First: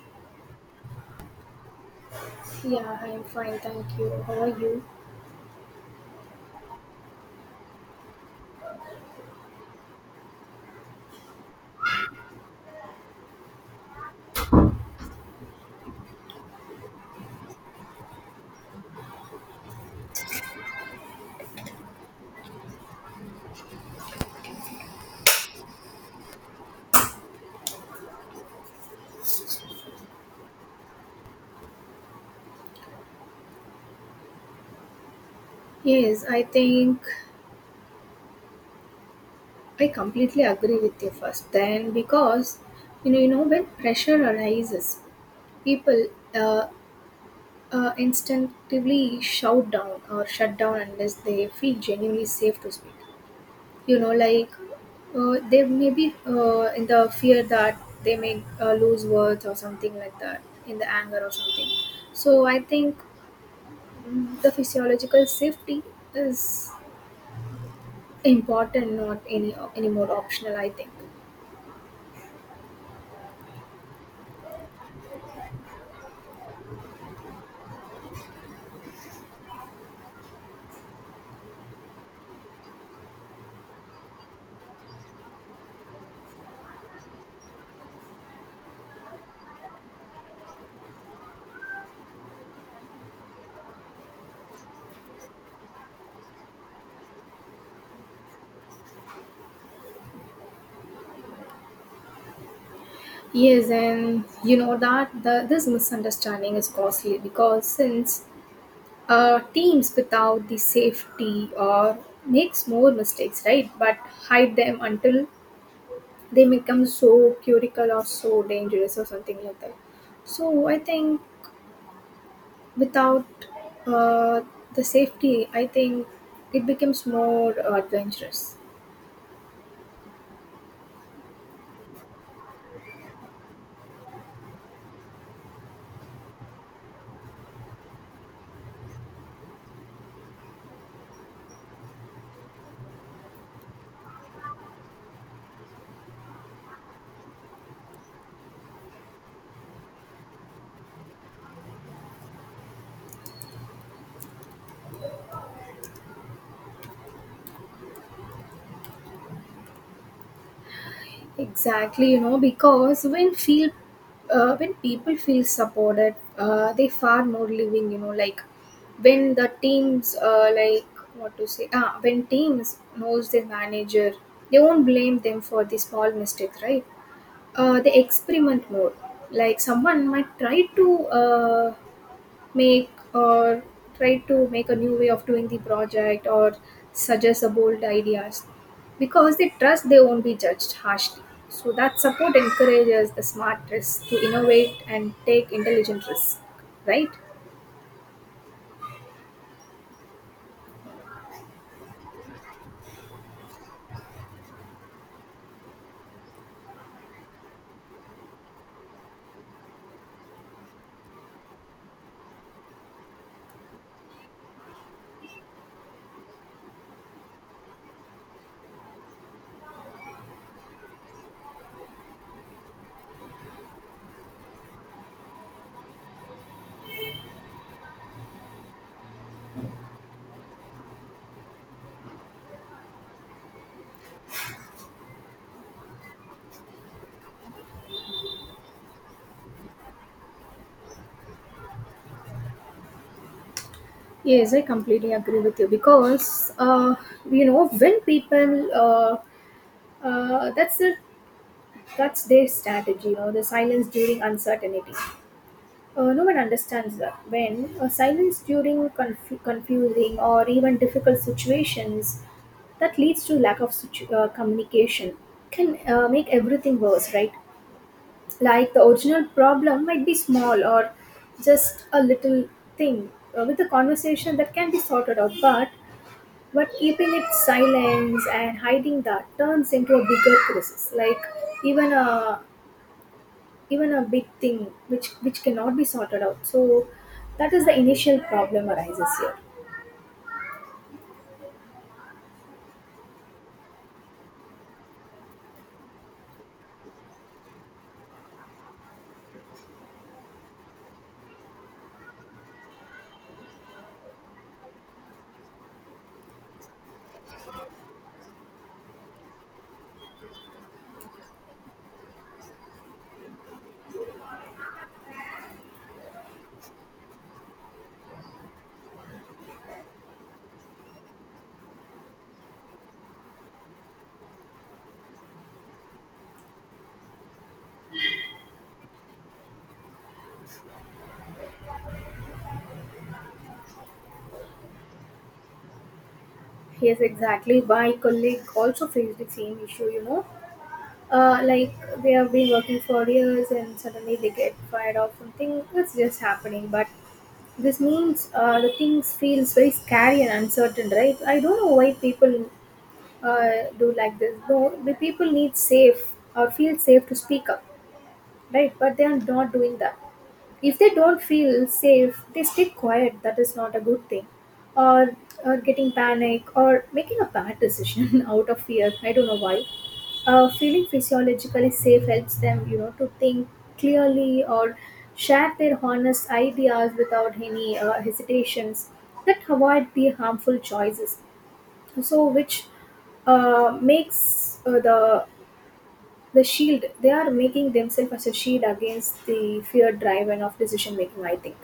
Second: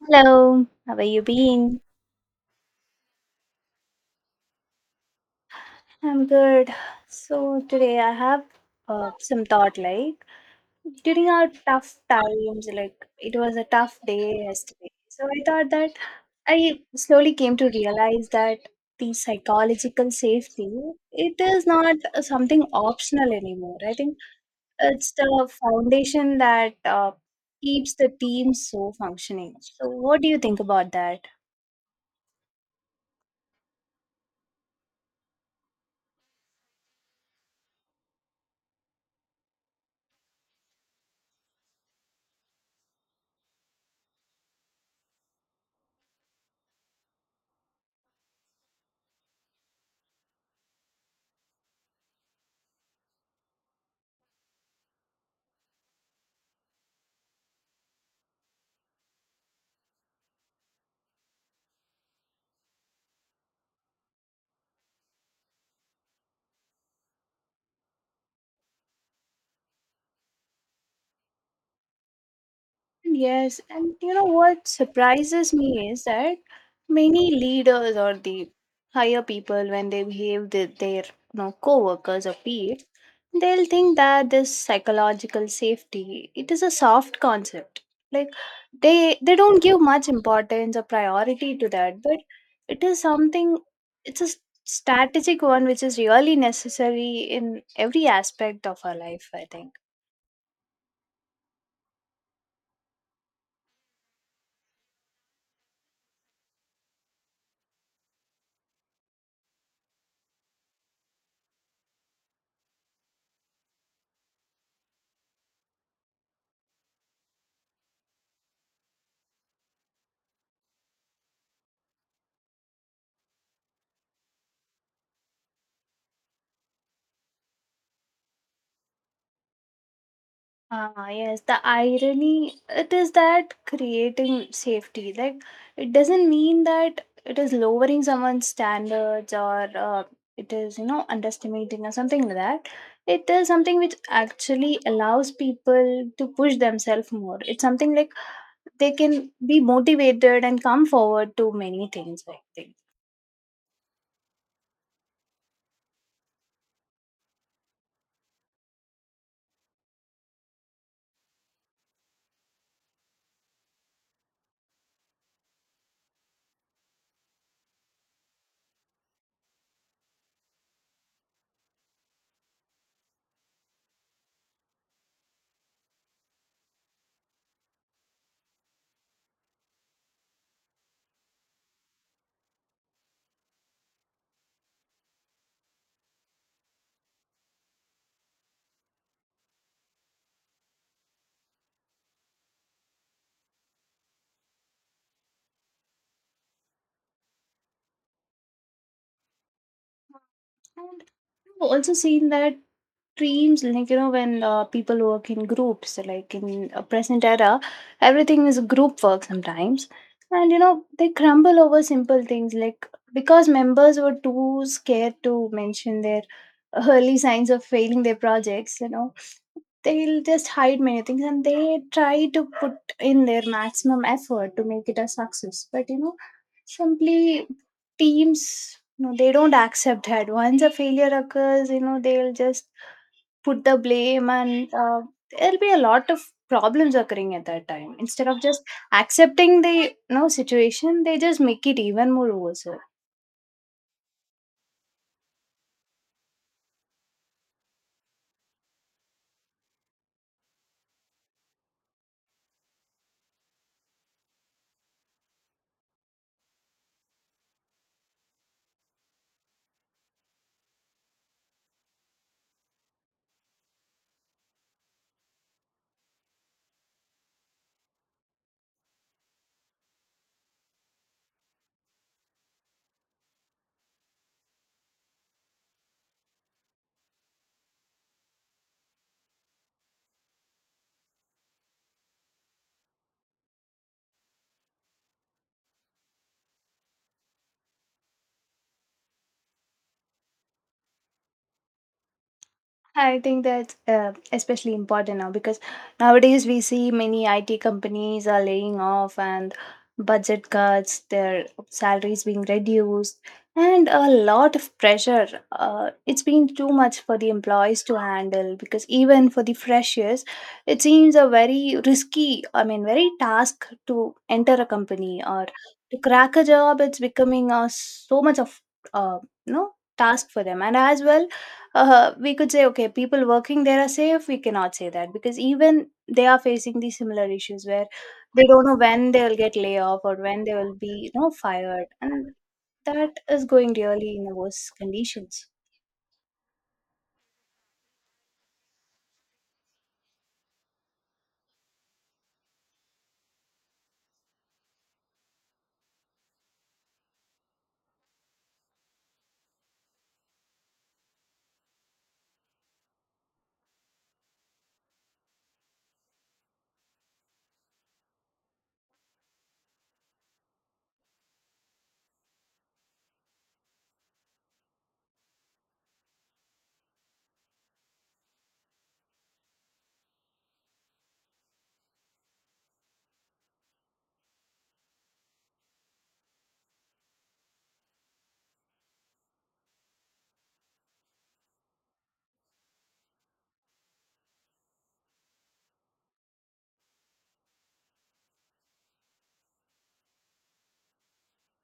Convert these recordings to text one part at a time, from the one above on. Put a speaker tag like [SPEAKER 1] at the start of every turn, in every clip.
[SPEAKER 1] Hello, how are you being?
[SPEAKER 2] Yeah, I'm fine, thank you. How are you?
[SPEAKER 1] I'm good. So today I have some thought, like during our tough times. Like it was a tough day yesterday. So I thought that I slowly came to realize that the psychological safety, it is not something optional anymore. I think it's the foundation that keeps the team so functioning. So what do you think about that?
[SPEAKER 2] Yes, I think I completely agree with you first. Then, because when pressure arises, people uh, instinctively shout down or shut down unless they feel genuinely safe to speak. You know, like they may be in the fear that they may lose words or something like that, in the anger or something. So I think the physiological safety is important, not any more optional, I think.
[SPEAKER 1] Yes, and you know what surprises me is that many leaders or the higher people, when they behave with their, you know, co-workers or peers, they'll think that this psychological safety, it is a soft concept. Like they don't give much importance or priority to that, but it is something. It's a strategic one, which is really necessary in every aspect of our life, I think.
[SPEAKER 2] Yes, and you know that this misunderstanding is costly because since teams without the safety or makes more mistakes, right, but hide them until they become so critical or so dangerous or something like that. So I think without uh, the safety, I think it becomes more adventurous.
[SPEAKER 1] Ah, yes, the irony it is that creating safety, like it doesn't mean that it is lowering someone's standards, or it is, you know, underestimating or something like that. It is something which actually allows people to push themselves more. It's something like they can be motivated and come forward to many things, I think.
[SPEAKER 2] Exactly, you know, because when feel when people feel supported, they far more living. You know, like when the teams, like what to say, ah, when teams knows their manager, they won't blame them for the small mistakes, right? They experiment more. Like someone might try to make or try to make a new way of doing the project or suggest a bold ideas, because they trust they won't be judged harshly. So that support encourages the smart risks to innovate and take intelligent risks, right?
[SPEAKER 1] And I've also seen that dreams, like, you know, when people work in groups, like in a present era, everything is group work sometimes, and you know they crumble over simple things, like because members were too scared to mention their early signs of failing their projects. You know, they'll just hide many things and they try to put in their maximum effort to make it a success. But you know, simply teams, you know, they don't accept that once a failure occurs. You know, they'll just put the blame, and there'll be a lot of problems occurring at that time instead of just accepting the, you know, situation. They just make it even more worse.
[SPEAKER 2] Yes, I completely agree with you because you know, when people that's it, that's their strategy, you know, the silence during uncertainty. No one understands that. When silence during confusing or even difficult situations that leads to lack of communication can make everything worse, right? Like the original problem might be small or just a little thing, with a conversation that can be sorted out, but keeping it silence and hiding that turns into a bigger crisis, like even a even a big thing which cannot be sorted out. So that is the initial problem arises here.
[SPEAKER 1] I think that's especially important now because nowadays we see many IT companies are laying off and budget cuts, their salaries being reduced, and a lot of pressure. It's been too much for the employees to handle because even for the freshers, it seems a very risky, I mean, very task to enter a company or to crack a job. It's becoming so much of uh, you know task for them, and as well, we could say okay, people working there are safe. We cannot say that because even they are facing these similar issues where they don't know when they will get layoff or when they will be, you know, fired, and that is going really in the worst conditions.
[SPEAKER 2] Yes, exactly, my colleague also faced the same issue, you know. Like they have been working for years and suddenly they get fired off, something that's just happening. But this means the things feels very scary and uncertain, right? I don't know why people uh, do like this. No, the people need safe or feel safe to speak up, right, but they are not doing that. If they don't feel safe, they stay quiet. That is not a good thing. or or getting panic or making a bad decision out of fear. I don't know why. Feeling physiologically safe helps them, you know, to think clearly or share their honest ideas without any hesitations. That avoid the harmful choices. So which makes the shield they are making themselves as a shield against the fear driven of decision making, I think.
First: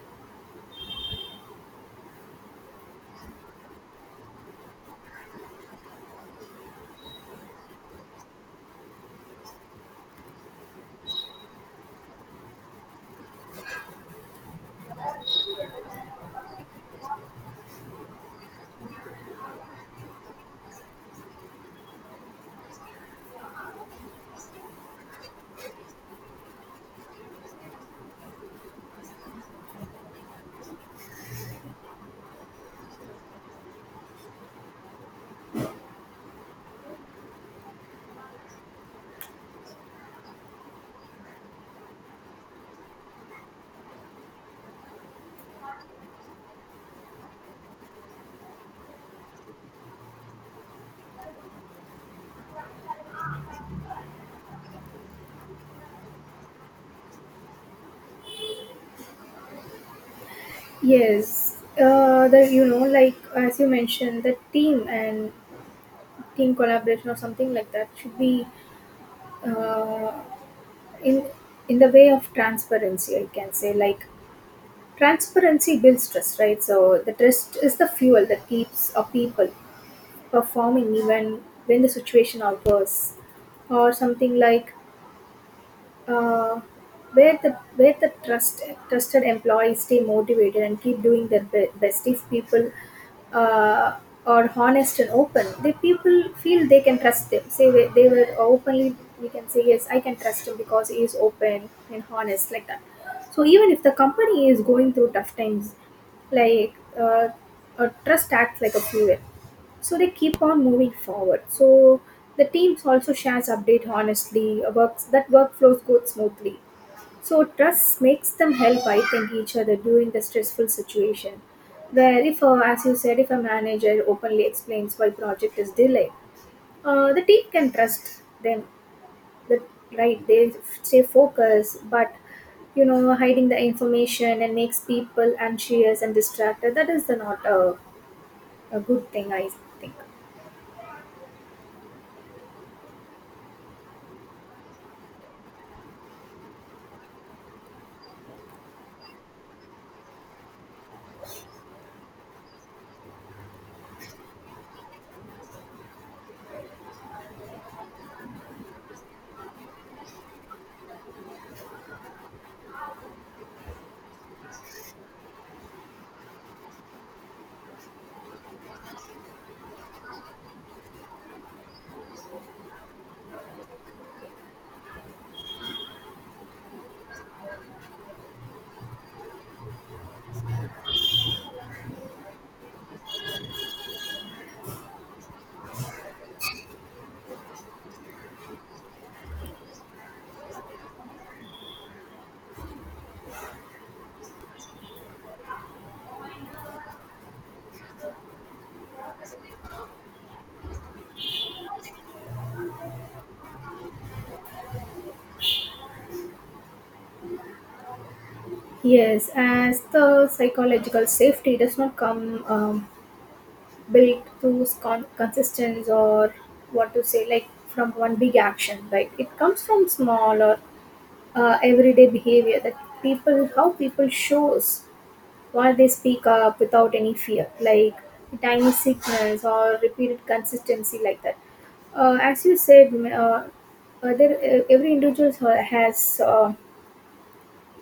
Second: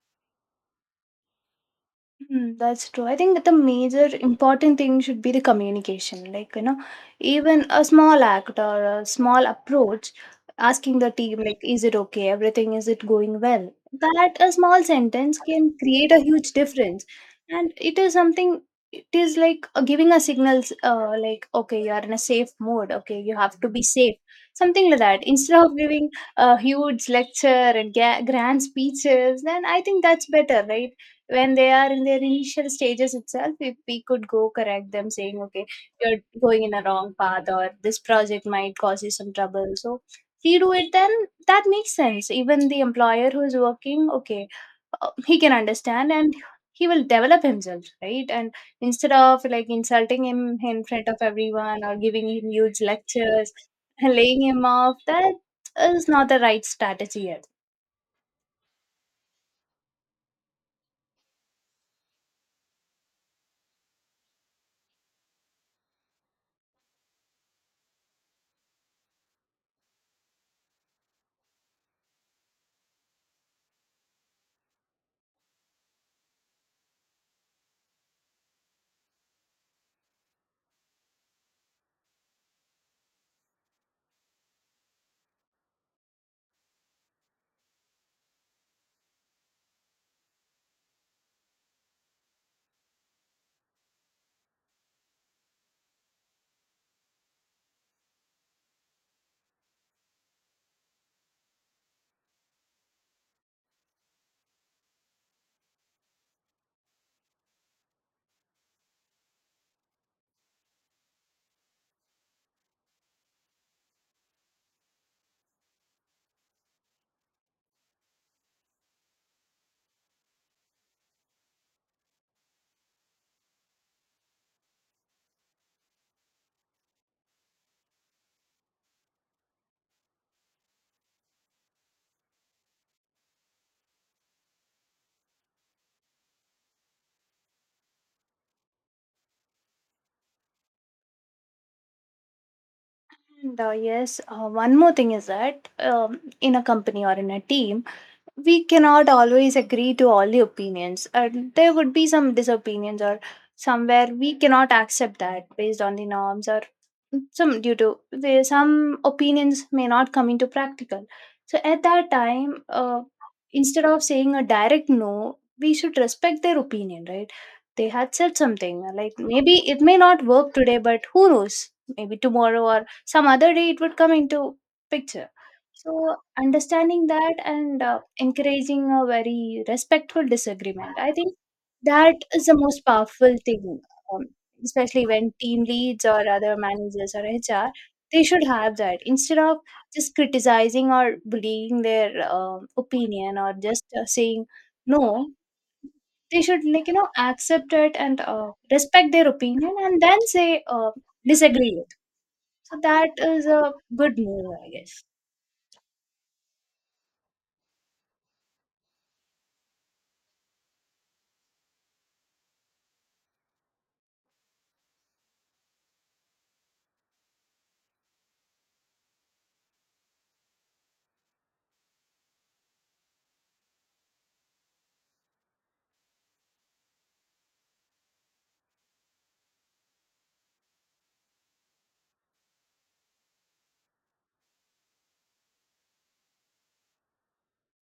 [SPEAKER 1] Mm, that's true. I think that the major important thing should be the communication. Like, you know, even a small act or a small approach, asking the team, like, is it okay? Everything, is it going well? That a small sentence can create a huge difference. And it is something, it is like giving a signals, like, okay, you are in a safe mode. Okay, you have to be safe. Something like that. Instead of giving a huge lecture and grand speeches, then I think that's better, right? When they are in their initial stages itself, if we could go correct them saying, okay, you're going in a wrong path or this project might cause you some trouble. So redo it, then that makes sense. Even the employer who is working, okay, he can understand and he will develop himself, right? And instead of like insulting him in front of everyone or giving him huge lectures and laying him off, that is not the right strategy.
[SPEAKER 2] Yes, uh, the, you know, like as you mentioned, the team and team collaboration or something like that should be uh, in the way of transparency, I can say, like transparency builds trust, right? So the trust is the fuel that keeps a people performing even when the situation are worse or something like uh, where the trust, trusted employees stay motivated and keep doing their best. If people uh, are honest and open, the people feel they can trust them, say they were openly, we can say yes, I can trust him because he is open and honest, like that. So even if the company is going through tough times, like uh, a trust acts like a fuel, so they keep on moving forward. So the teams also shares update honestly, works, that workflows go smoothly. So trust makes them help, I think, each other during the stressful situation, where if as you said, if a manager openly explains why project is delayed, the team can trust them. The Right, they stay focused, but you know, hiding the information and makes people anxious and distracted. That is the not a good thing, I think.
[SPEAKER 1] And yes, one more thing is that, in a company or in a team, we cannot always agree to all the opinions, and there would be some disopinions, or somewhere we cannot accept that based on the norms, or some due to there some opinions may not come into practical. So at that time, instead of saying a direct no, we should respect their opinion, right? They had said something like, maybe it may not work today, but who knows, maybe tomorrow or some other day it would come into picture. So understanding that and encouraging a very respectful disagreement, I think that is the most powerful thing, um, especially when team leads or other managers or HR, they should have that instead of just criticizing or bullying their opinion or just saying no. They should, like, you know, accept it and respect their opinion and then say, disagree with. So that is a good move, I guess.
[SPEAKER 2] Yes, as the psychological safety does not come built through consistence or what to say, like from one big action, right? It comes from small or everyday behavior, that people, how people shows why they speak up without any fear, like tiny sickness or repeated consistency like that. As you said, other, every individual has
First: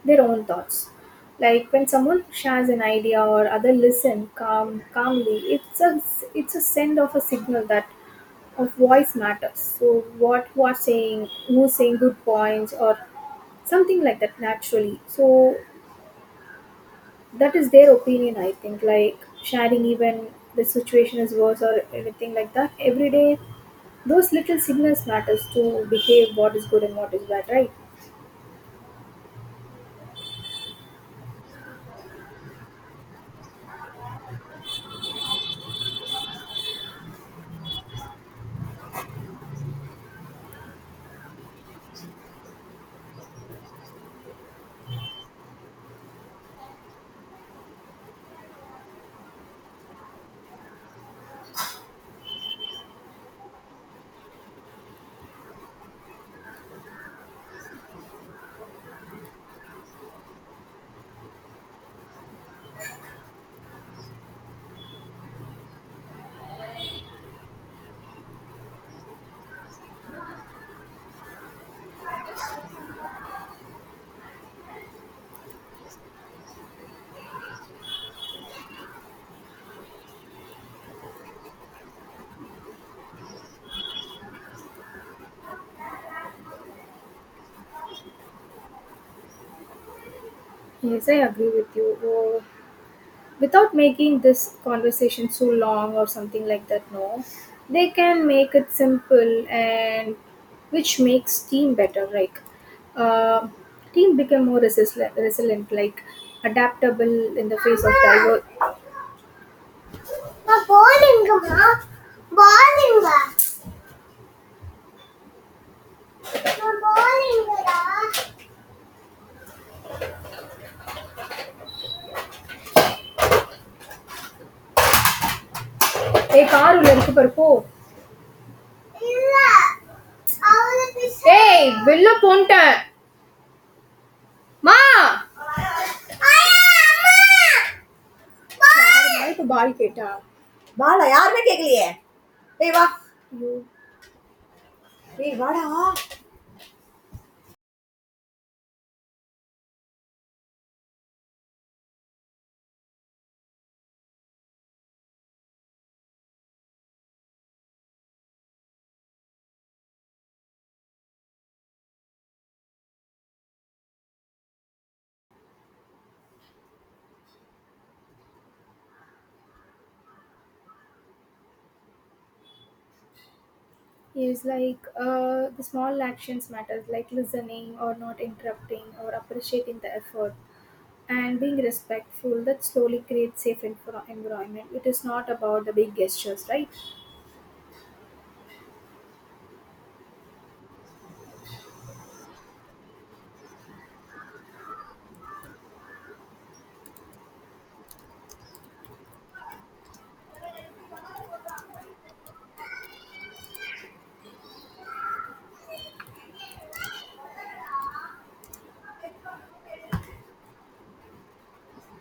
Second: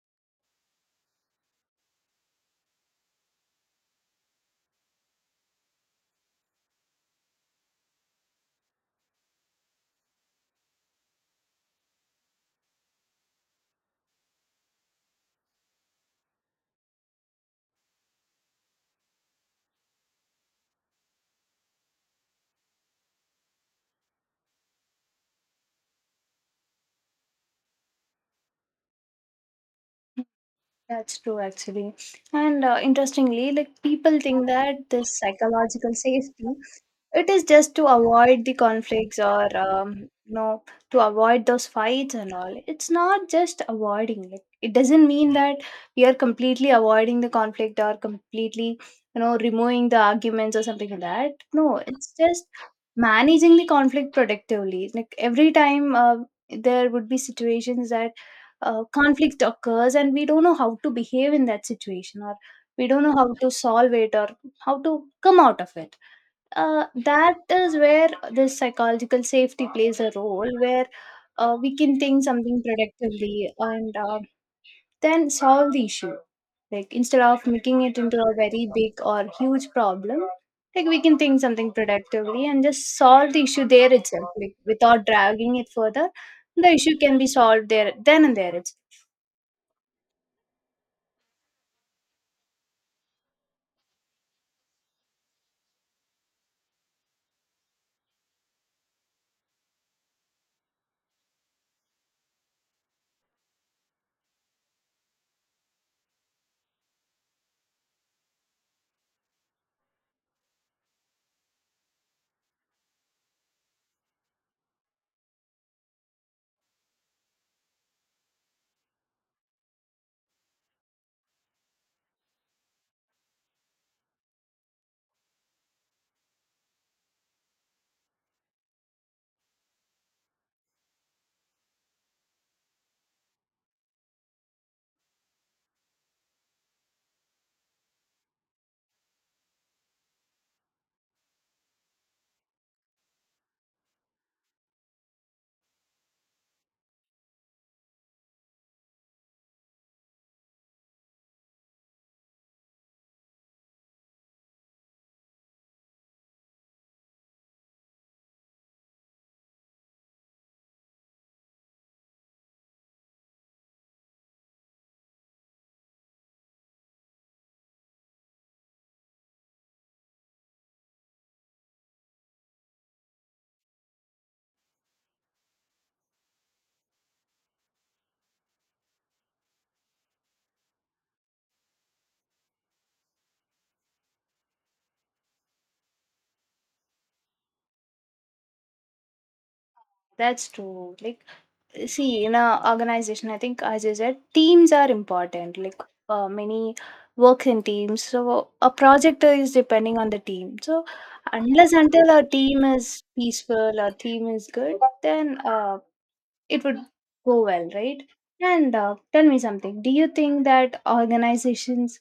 [SPEAKER 2] their own thoughts. Like when someone shares an idea or other listen calmly, it's a send of a signal that of voice matters. So what's saying, who's saying good points or something like that naturally. So that is their opinion, I think. Like sharing even the situation is worse or anything like that. Every day, those little signals matters to behave what is good and what is bad, right?
[SPEAKER 1] That's true, actually. And interestingly, like people think that this psychological safety, it is just to avoid the conflicts or, you know, to avoid those fights and all. It's not just avoiding it. It doesn't mean that we are completely avoiding the conflict or completely, you know, removing the arguments or something like that. No, it's just managing the conflict productively. Like every time, there would be situations that conflict occurs and we don't know how to behave in that situation, or we don't know how to solve it, or how to come out of it. Uh, that is where this psychological safety plays a role, where we can think something productively and then solve the issue, like instead of making it into a very big or huge problem. Like we can think something productively and just solve the issue there itself, like without dragging it further, the issue can be solved there then and there. It's
[SPEAKER 2] Yes, I agree with you. Oh, without making this conversation so long or something like that, no, they can make it simple and which makes team better, like uh, team become more resilient, like adaptable in the face of diver- நான் போலிங்கம்மா போலிங்க நான் போலிங்கடா ஏய் car உள்ள இருக்கு பாரு போ இல்ல அவளை பிச ஏய் வெளில போன்ட்டேன் Ma. Aaya, ma. Bal. No, no, no. Bal. Bal. Aaya, ma. Kehliye. Hey, what? You. Hey, what? Ah. It's like, ah, the small actions matter, like listening or not interrupting or appreciating the effort and being respectful. That slowly creates safe and for enjoyment. It is not about the big gestures, right?
[SPEAKER 1] that's true, like, see, in a organization, I think, as you said, teams are important. Like many work in teams, so a project is depending on the team. So unless until our team is peaceful, our team is good, then it would go well, right? And tell me something, do you think that organizations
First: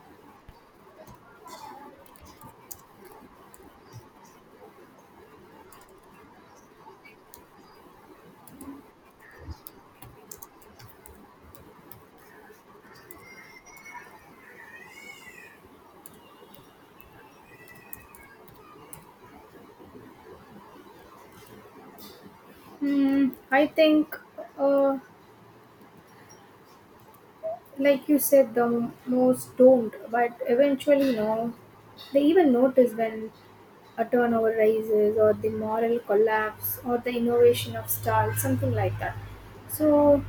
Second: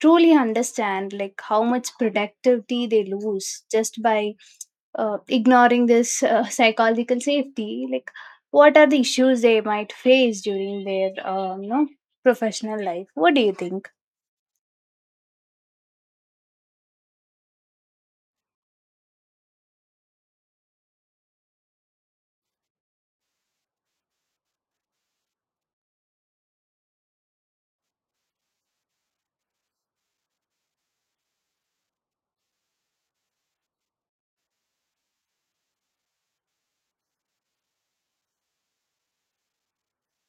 [SPEAKER 1] truly understand like how much productivity they lose just by ignoring this psychological safety, like what are the issues they might face during their you know professional life? What do you think?
[SPEAKER 2] Hmm. I think, ah, like you said, the most not but eventually, no, they even notice when a turnover rises or the moral collapse or the innovation of style, something like that. So